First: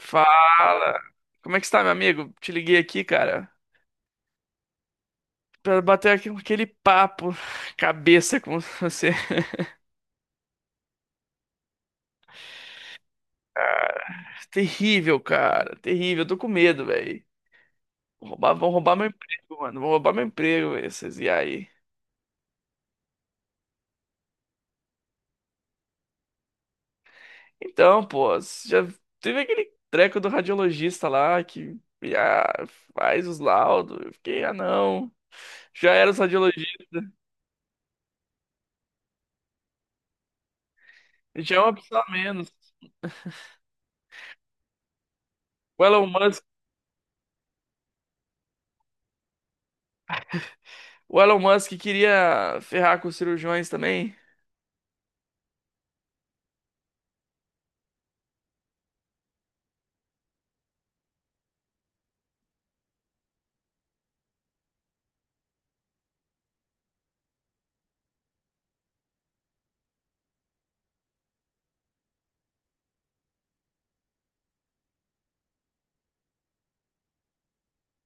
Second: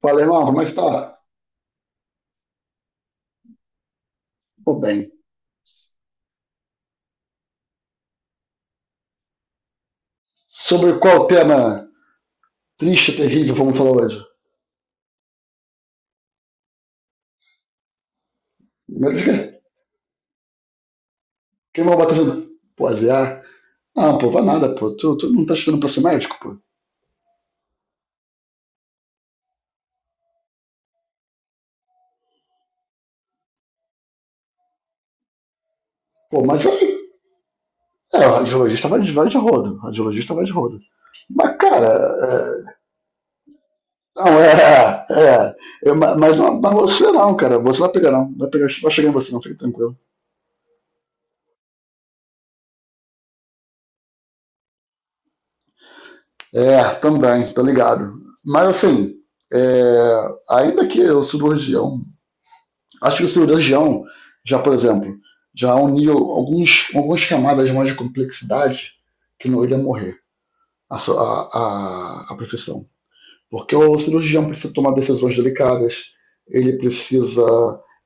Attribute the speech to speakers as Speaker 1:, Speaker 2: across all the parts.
Speaker 1: Fala, irmão, como é que
Speaker 2: Fala!
Speaker 1: está?
Speaker 2: Como é que está, meu amigo? Te liguei aqui, cara,
Speaker 1: Tô bem.
Speaker 2: pra bater aqui aquele papo cabeça com você.
Speaker 1: Sobre qual tema triste, terrível vamos falar hoje?
Speaker 2: Terrível, cara, terrível. Eu tô com medo, velho. Vão roubar meu
Speaker 1: Mas,
Speaker 2: emprego, mano. Vão roubar meu emprego, velho, esses e aí.
Speaker 1: Quem vai bater no... Pô, azear? Não, pô, vai nada, pô. Tu não tá estudando pra ser médico, pô?
Speaker 2: Então, pô, você já teve aquele treco do radiologista lá que ah, faz os laudos. Eu fiquei, ah, não. Já era os
Speaker 1: Pô, mas...
Speaker 2: radiologistas,
Speaker 1: é, o radiologista vai de rodo. O radiologista vai de rodo.
Speaker 2: já
Speaker 1: Mas,
Speaker 2: é uma
Speaker 1: cara...
Speaker 2: pessoa a menos.
Speaker 1: Não, é.
Speaker 2: O
Speaker 1: eu-
Speaker 2: Elon
Speaker 1: ma- mas,
Speaker 2: Musk,
Speaker 1: não, mas você não, cara. Você não vai pegar, não. Vai, pegar, vai chegar em você, não. Fica tranquilo.
Speaker 2: o Elon Musk queria ferrar com os cirurgiões também.
Speaker 1: É, também. Tá ligado. Mas, assim... é, ainda que eu cirurgião, acho que o cirurgião, já por exemplo, já uniu algumas camadas mais de complexidade que não iria morrer a, so- a profissão. Porque o cirurgião precisa tomar decisões delicadas, ele precisa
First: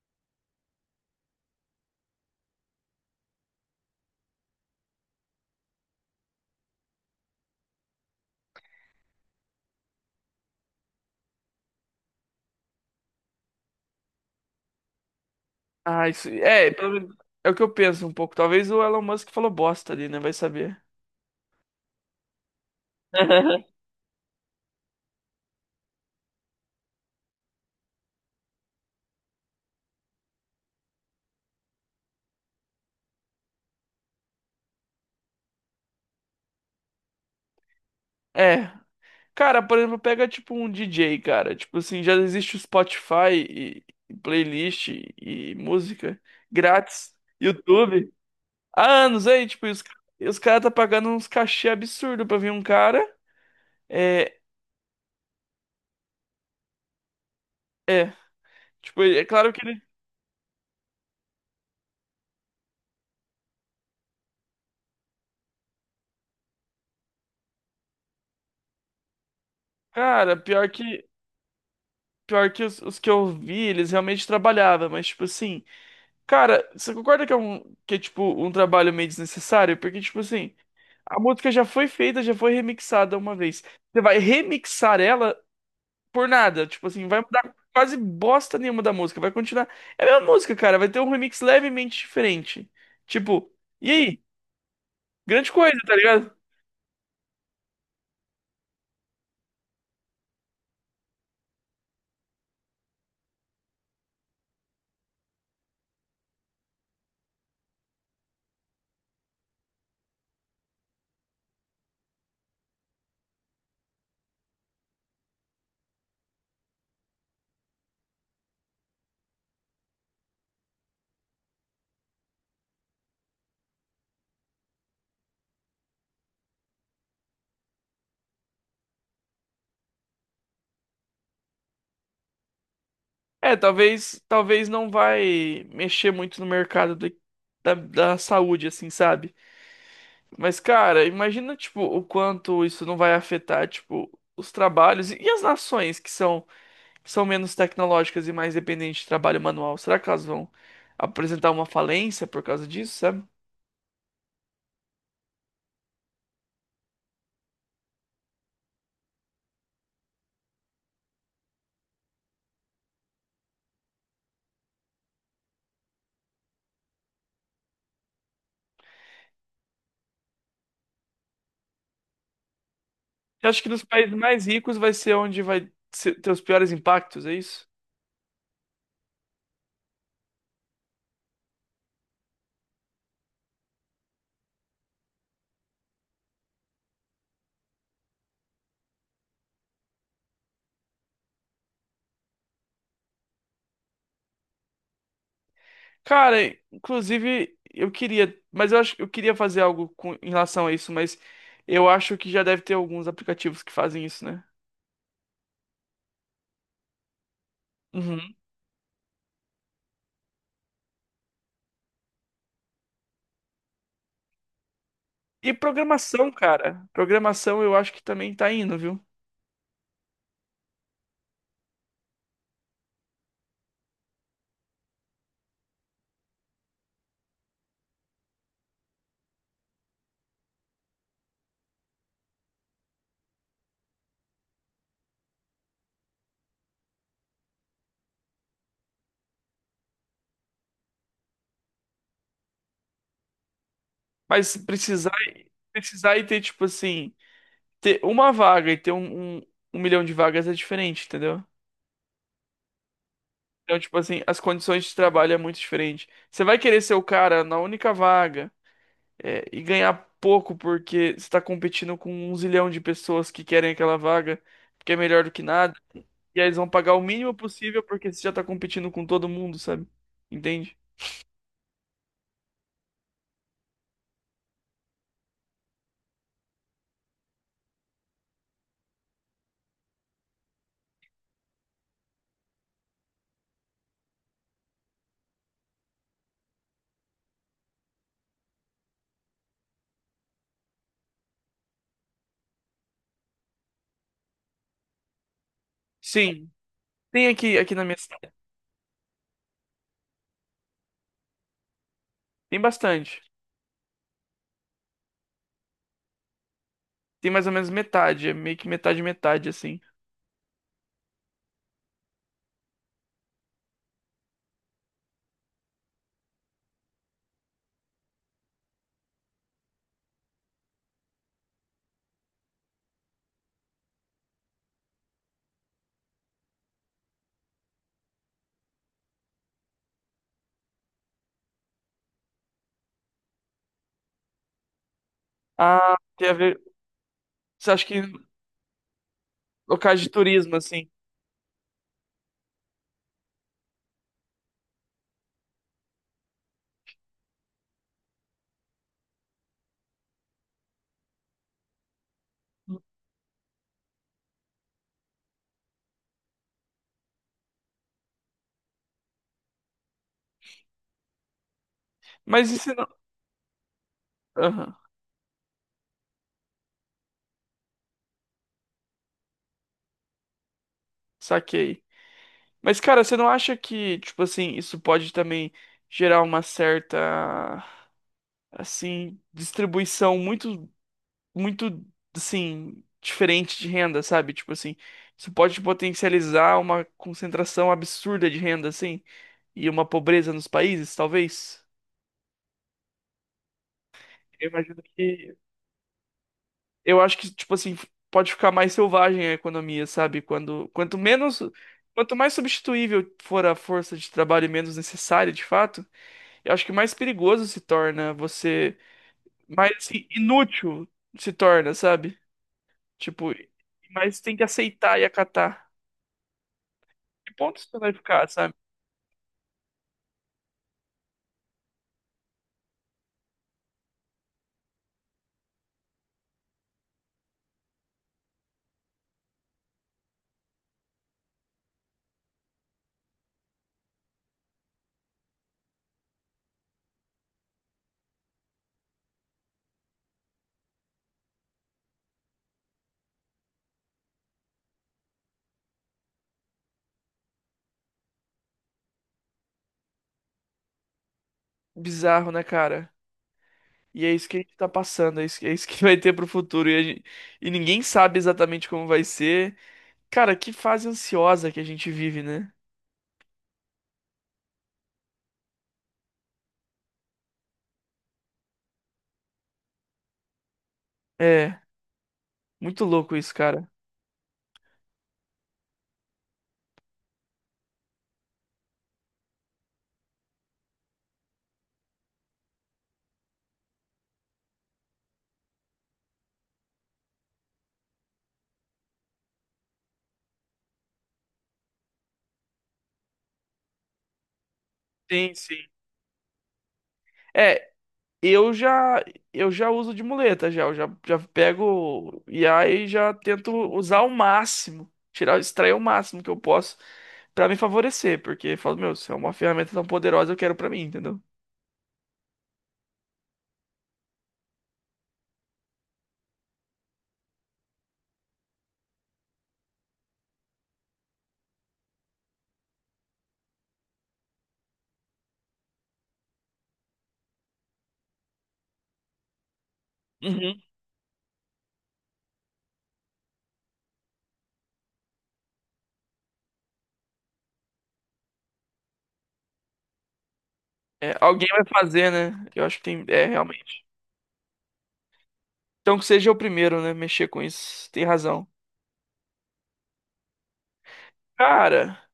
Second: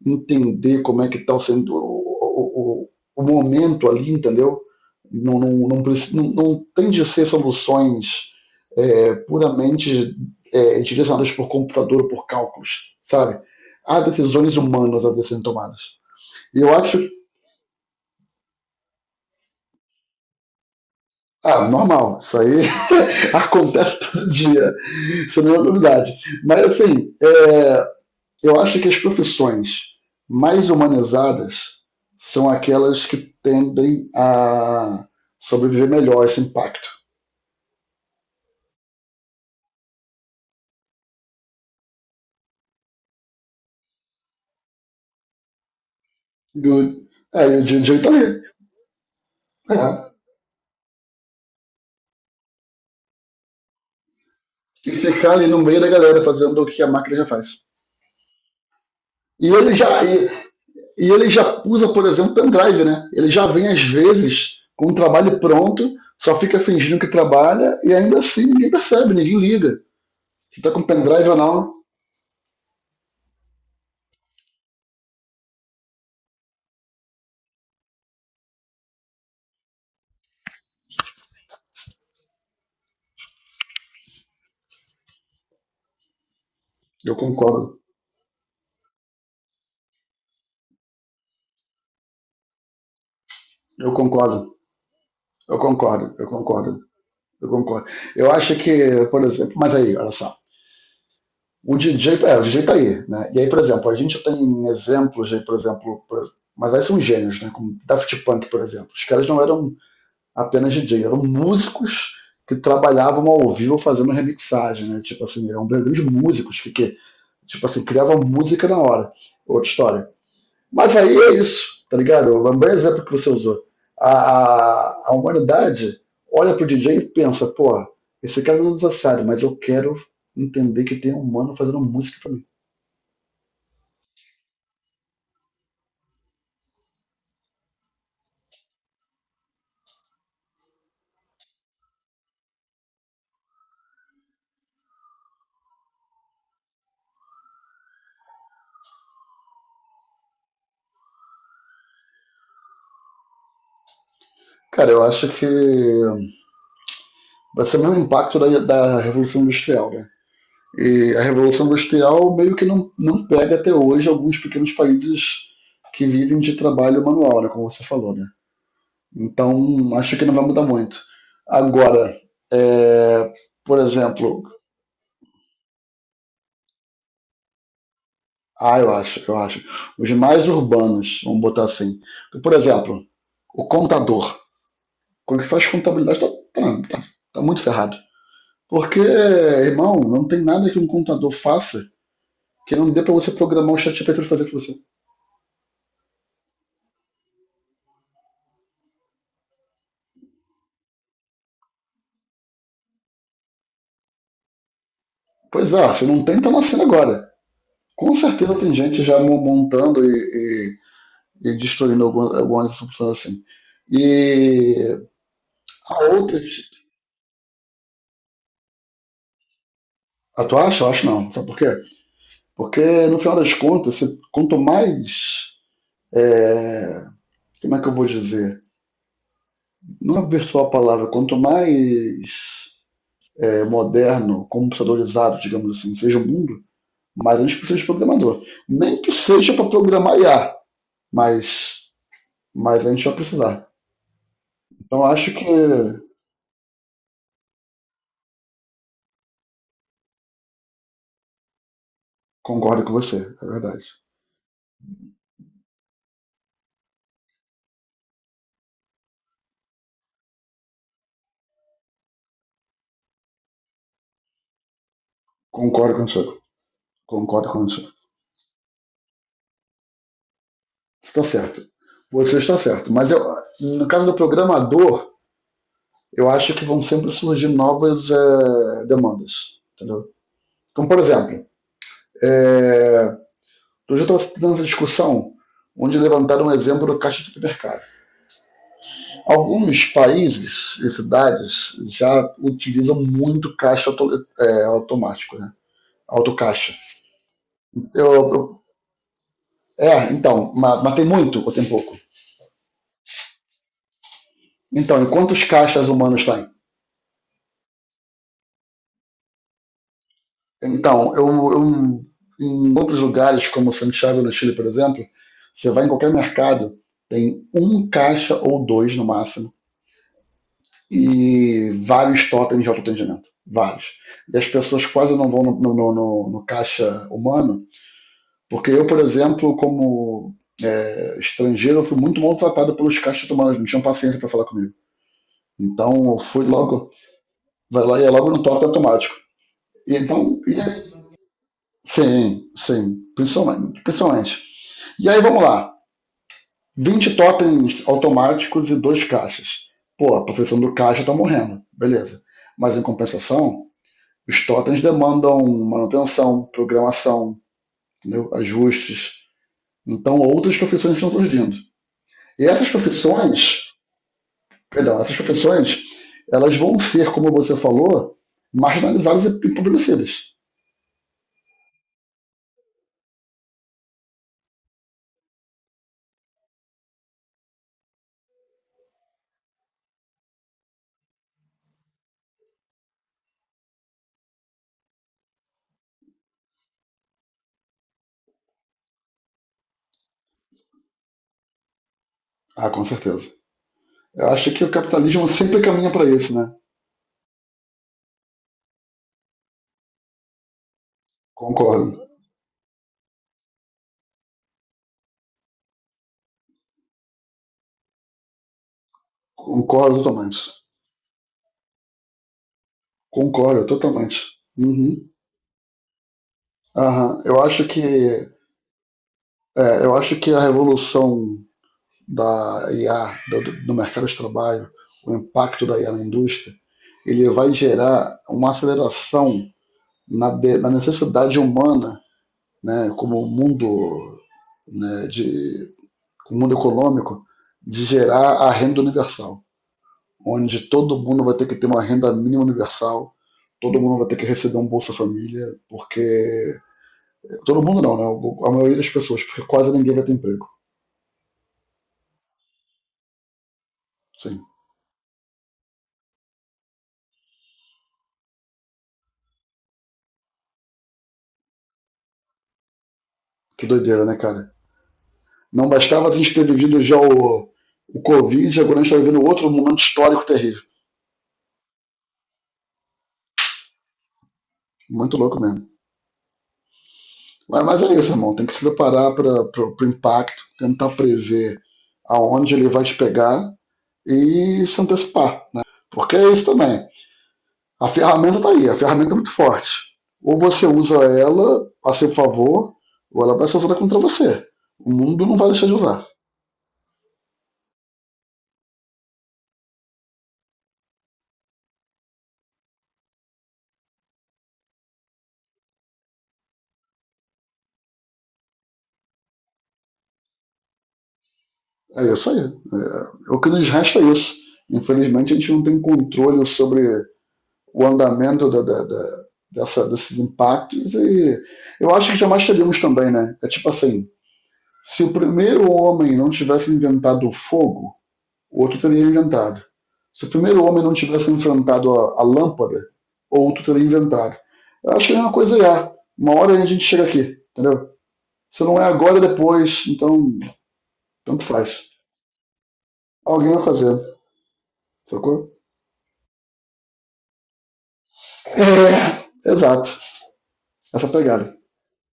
Speaker 1: entender como é que está sendo o momento ali, entendeu? Não, não, não, não, não tem de ser soluções puramente direcionadas por computador ou por cálculos, sabe? Há decisões humanas a serem tomadas.
Speaker 2: Ah, isso.
Speaker 1: E
Speaker 2: É,
Speaker 1: eu
Speaker 2: pelo
Speaker 1: acho,
Speaker 2: menos é o que eu penso um pouco. Talvez o Elon Musk falou bosta ali, né? Vai saber.
Speaker 1: ah, normal, isso aí acontece todo dia, isso não é novidade. Mas assim, eu acho que as profissões mais humanizadas são aquelas que tendem a sobreviver melhor a esse impacto.
Speaker 2: É. Cara, por exemplo, pega tipo um DJ, cara. Tipo assim, já existe o Spotify e playlist e música
Speaker 1: E o,
Speaker 2: grátis,
Speaker 1: e o DJ tá
Speaker 2: YouTube.
Speaker 1: ali.
Speaker 2: Há anos aí, tipo, e os,
Speaker 1: É.
Speaker 2: e os caras tá pagando uns cachê absurdo pra vir um cara. É,
Speaker 1: E ficar ali no meio da galera fazendo o que a máquina já faz.
Speaker 2: é. Tipo, é
Speaker 1: E
Speaker 2: claro que
Speaker 1: ele
Speaker 2: ele.
Speaker 1: já, e, e ele já usa, por exemplo, pendrive, né? Ele já vem, às vezes, com um trabalho pronto, só fica fingindo que trabalha e ainda assim ninguém percebe, ninguém liga.
Speaker 2: Cara,
Speaker 1: Se
Speaker 2: pior
Speaker 1: tá com
Speaker 2: que.
Speaker 1: pendrive ou não,
Speaker 2: Pior que os que eu vi, eles realmente trabalhavam, mas tipo assim. Cara, você concorda que que é tipo um trabalho meio desnecessário? Porque tipo assim, a música já foi feita, já foi remixada uma vez. Você vai remixar ela por nada, tipo assim,
Speaker 1: eu
Speaker 2: vai mudar
Speaker 1: concordo.
Speaker 2: quase bosta nenhuma da música, vai continuar. É a mesma música, cara, vai ter um remix levemente diferente. Tipo, e
Speaker 1: Eu
Speaker 2: aí?
Speaker 1: concordo.
Speaker 2: Grande
Speaker 1: Eu
Speaker 2: coisa, tá
Speaker 1: concordo. Eu
Speaker 2: ligado?
Speaker 1: concordo. Eu concordo. Eu acho que, por exemplo, mas aí, olha só. O DJ tá aí, né? E aí, por exemplo, a gente tem exemplos de. Mas aí são gênios, né? Como Daft Punk, por exemplo. Os caras não eram apenas DJ, eram músicos que trabalhavam ao vivo fazendo remixagem, né? Tipo assim, eram grandes músicos que tipo assim, criavam música na hora. Outra história. Mas aí é isso, tá ligado? O bom exemplo que você usou. A humanidade olha pro DJ e pensa, pô, esse cara não é necessário, mas eu quero entender que tem um humano fazendo música pra mim.
Speaker 2: É, talvez não vai mexer muito no mercado da saúde, assim, sabe? Mas, cara, imagina, tipo, o quanto isso não vai afetar, tipo, os trabalhos e as nações que são menos tecnológicas e mais dependentes de trabalho manual. Será que elas vão apresentar uma falência por causa disso, sabe?
Speaker 1: Cara, eu acho que vai ser o mesmo impacto da Revolução Industrial, né? E a Revolução Industrial meio que não pega até hoje alguns pequenos países que vivem de trabalho manual, né, como você falou, né? Então, acho que não vai mudar muito. Agora, é,
Speaker 2: Eu acho que
Speaker 1: por
Speaker 2: nos países
Speaker 1: exemplo,
Speaker 2: mais ricos vai ser onde vai ter os piores impactos, é isso?
Speaker 1: ah, eu acho. Os mais urbanos, vamos botar assim. Por exemplo, o contador. Quando ele faz contabilidade, tá- tá- tá muito ferrado. Porque, irmão, não tem nada que um contador faça que não dê pra você programar o ChatGPT pra fazer pra você.
Speaker 2: Cara, inclusive, eu queria, mas eu acho que eu queria fazer algo em relação a isso, mas eu acho que já deve ter alguns aplicativos que fazem isso, né?
Speaker 1: Pois é, se não tem, tá nascendo agora. Com
Speaker 2: Uhum.
Speaker 1: certeza tem gente já montando e destruindo algumas funções assim. E
Speaker 2: E
Speaker 1: há
Speaker 2: programação,
Speaker 1: outras.
Speaker 2: cara. Programação eu acho que também tá indo, viu?
Speaker 1: Ah, tu acha? Eu acho não. Sabe por quê? Porque, no final das contas, quanto mais, como é que eu vou dizer? Não é virtual a palavra, quanto mais moderno, computadorizado, digamos assim, seja o mundo, mais a gente precisa de programador. Nem que seja para programar IA, mas, mas a gente vai precisar.
Speaker 2: Mas
Speaker 1: Então
Speaker 2: precisar,
Speaker 1: acho que
Speaker 2: precisar e ter, tipo assim, ter uma vaga e ter um milhão de vagas é diferente, entendeu?
Speaker 1: concordo com você, é
Speaker 2: Então,
Speaker 1: verdade.
Speaker 2: tipo assim, as condições de trabalho é muito diferente. Você vai querer ser o cara na única vaga, é, e ganhar pouco porque você tá competindo com um zilhão de pessoas que querem aquela vaga, porque é melhor do que nada.
Speaker 1: Concordo contigo.
Speaker 2: E aí eles vão pagar o mínimo
Speaker 1: Concordo
Speaker 2: possível
Speaker 1: contigo.
Speaker 2: porque você já tá competindo com todo mundo, sabe? Entende?
Speaker 1: Você está certo. Você está certo. Mas eu, no caso do programador, eu acho que vão sempre surgir novas demandas. Entendeu? Então, por exemplo, é, outro dia eu estava tendo essa discussão, onde levantaram um exemplo do caixa de supermercado. Alguns países e cidades já utilizam muito caixa automático, né?
Speaker 2: Sim.
Speaker 1: Autocaixa.
Speaker 2: Tem aqui, aqui na minha.
Speaker 1: Eu, eu- então, mas, tem muito ou tem pouco?
Speaker 2: Tem bastante.
Speaker 1: Então, e quantos caixas humanos tem?
Speaker 2: Tem mais ou menos metade, é meio que metade, metade, assim.
Speaker 1: Então, eu- em outros lugares, como Santiago no Chile, por exemplo, você vai em qualquer mercado, tem um caixa ou dois no máximo e vários totens de autoatendimento. Vários. E as pessoas quase não vão no caixa humano, porque eu, por exemplo, como estrangeiro, eu fui muito maltratado pelos caixas humanos, não tinham paciência para falar comigo.
Speaker 2: Ah,
Speaker 1: Então eu
Speaker 2: tem a
Speaker 1: fui
Speaker 2: ver.
Speaker 1: logo,
Speaker 2: Você
Speaker 1: vai
Speaker 2: acha
Speaker 1: lá
Speaker 2: que
Speaker 1: e é logo no totem automático.
Speaker 2: locais
Speaker 1: E
Speaker 2: de
Speaker 1: então,
Speaker 2: turismo, assim?
Speaker 1: sim, sim, principalmente, principalmente. E aí vamos lá: 20 totens automáticos e dois caixas. Pô, a profissão do caixa tá morrendo, beleza. Mas em compensação, os totens demandam manutenção, programação, entendeu? Ajustes. Então, outras profissões estão surgindo. E
Speaker 2: Mas e
Speaker 1: essas
Speaker 2: se não.
Speaker 1: profissões,
Speaker 2: Aham,
Speaker 1: perdão, essas profissões, elas vão ser, como você falou, marginalizadas e empobrecidas.
Speaker 2: saquei. Mas, cara, você não acha que, tipo assim, isso pode também gerar uma certa, assim, distribuição muito. Muito, assim, diferente de renda, sabe? Tipo assim, isso pode potencializar uma concentração absurda de renda, assim, e uma pobreza nos países, talvez.
Speaker 1: Ah, com certeza. Eu
Speaker 2: Eu
Speaker 1: acho que o
Speaker 2: imagino
Speaker 1: capitalismo
Speaker 2: que.
Speaker 1: sempre caminha para isso, né?
Speaker 2: Eu acho que, tipo assim, pode ficar mais selvagem a economia, sabe? Quando, quanto menos.
Speaker 1: Concordo.
Speaker 2: Quanto mais substituível for a força de trabalho e menos necessária, de fato, eu acho que mais perigoso se torna você. Mais
Speaker 1: Concordo
Speaker 2: assim,
Speaker 1: totalmente.
Speaker 2: inútil se torna, sabe? Tipo,
Speaker 1: Concordo totalmente.
Speaker 2: mas tem que aceitar e
Speaker 1: Uhum.
Speaker 2: acatar.
Speaker 1: Aham.
Speaker 2: Que
Speaker 1: Eu
Speaker 2: ponto
Speaker 1: acho
Speaker 2: isso vai ficar,
Speaker 1: que
Speaker 2: sabe?
Speaker 1: é, eu acho que a revolução da IA do mercado de trabalho, o impacto da IA na indústria, ele vai gerar uma aceleração na necessidade humana, né, como o mundo, né, o mundo econômico, de gerar a renda universal, onde todo mundo vai ter que ter uma renda mínima universal, todo mundo vai ter que receber um Bolsa Família, porque... Todo mundo não, né? A maioria das pessoas, porque quase ninguém vai ter emprego.
Speaker 2: Bizarro, né, cara? E é isso que a
Speaker 1: Sim.
Speaker 2: gente tá passando, é isso que vai ter pro futuro. E, a gente- e ninguém sabe exatamente como vai ser. Cara, que fase ansiosa que a gente vive, né?
Speaker 1: Que doideira, né, cara? Não bastava a gente ter vivido já o Covid, agora a gente está vivendo outro momento histórico terrível.
Speaker 2: É, muito louco isso, cara.
Speaker 1: Muito louco mesmo. Mas é isso, irmão. Tem que se preparar para o impacto, tentar prever aonde ele vai te pegar e se antecipar. Né? Porque é isso também. A ferramenta está aí, a ferramenta é muito forte. Ou você usa ela a seu favor, ou ela vai ser usada contra você. O mundo
Speaker 2: Sim,
Speaker 1: não vai deixar
Speaker 2: sim.
Speaker 1: de usar.
Speaker 2: É, eu já eu já uso de muleta já, eu já pego o IA e já tento usar o máximo, tirar, extrair o máximo que eu posso pra me favorecer, porque eu falo, meu, isso é uma ferramenta tão poderosa, eu quero pra mim, entendeu?
Speaker 1: É isso aí. É, o que nos resta é isso. Infelizmente, a gente não tem controle sobre o andamento desses impactos. E eu acho que jamais teríamos também, né? É tipo assim: se o primeiro homem não tivesse inventado o fogo, o outro teria inventado. Se o primeiro homem não tivesse enfrentado a lâmpada, o outro teria inventado. Eu acho que é uma coisa já. Uma hora a gente chega aqui, entendeu? Se não é agora, é depois. Então,
Speaker 2: É,
Speaker 1: tanto
Speaker 2: alguém vai
Speaker 1: faz.
Speaker 2: fazer, né? Eu acho que tem. É,
Speaker 1: Alguém vai
Speaker 2: realmente.
Speaker 1: fazer, sacou?
Speaker 2: Então que seja o primeiro, né? Mexer com isso. Tem razão.
Speaker 1: É, exato. Essa pegada.
Speaker 2: Cara,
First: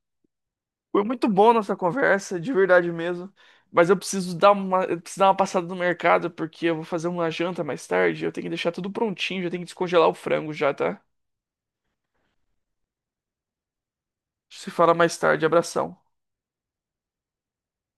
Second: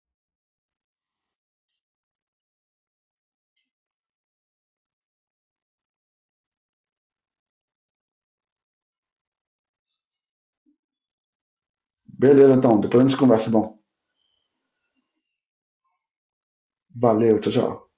Speaker 2: foi muito bom nossa conversa, de verdade mesmo. Mas eu preciso dar uma, eu preciso dar uma passada no mercado, porque eu vou fazer uma janta mais tarde. Eu tenho que deixar tudo prontinho, já tenho que descongelar o frango já, tá?
Speaker 1: Beleza, então. Depois a gente conversa. Bom,
Speaker 2: Se fala mais tarde. Abração.
Speaker 1: valeu. Tchau, tchau.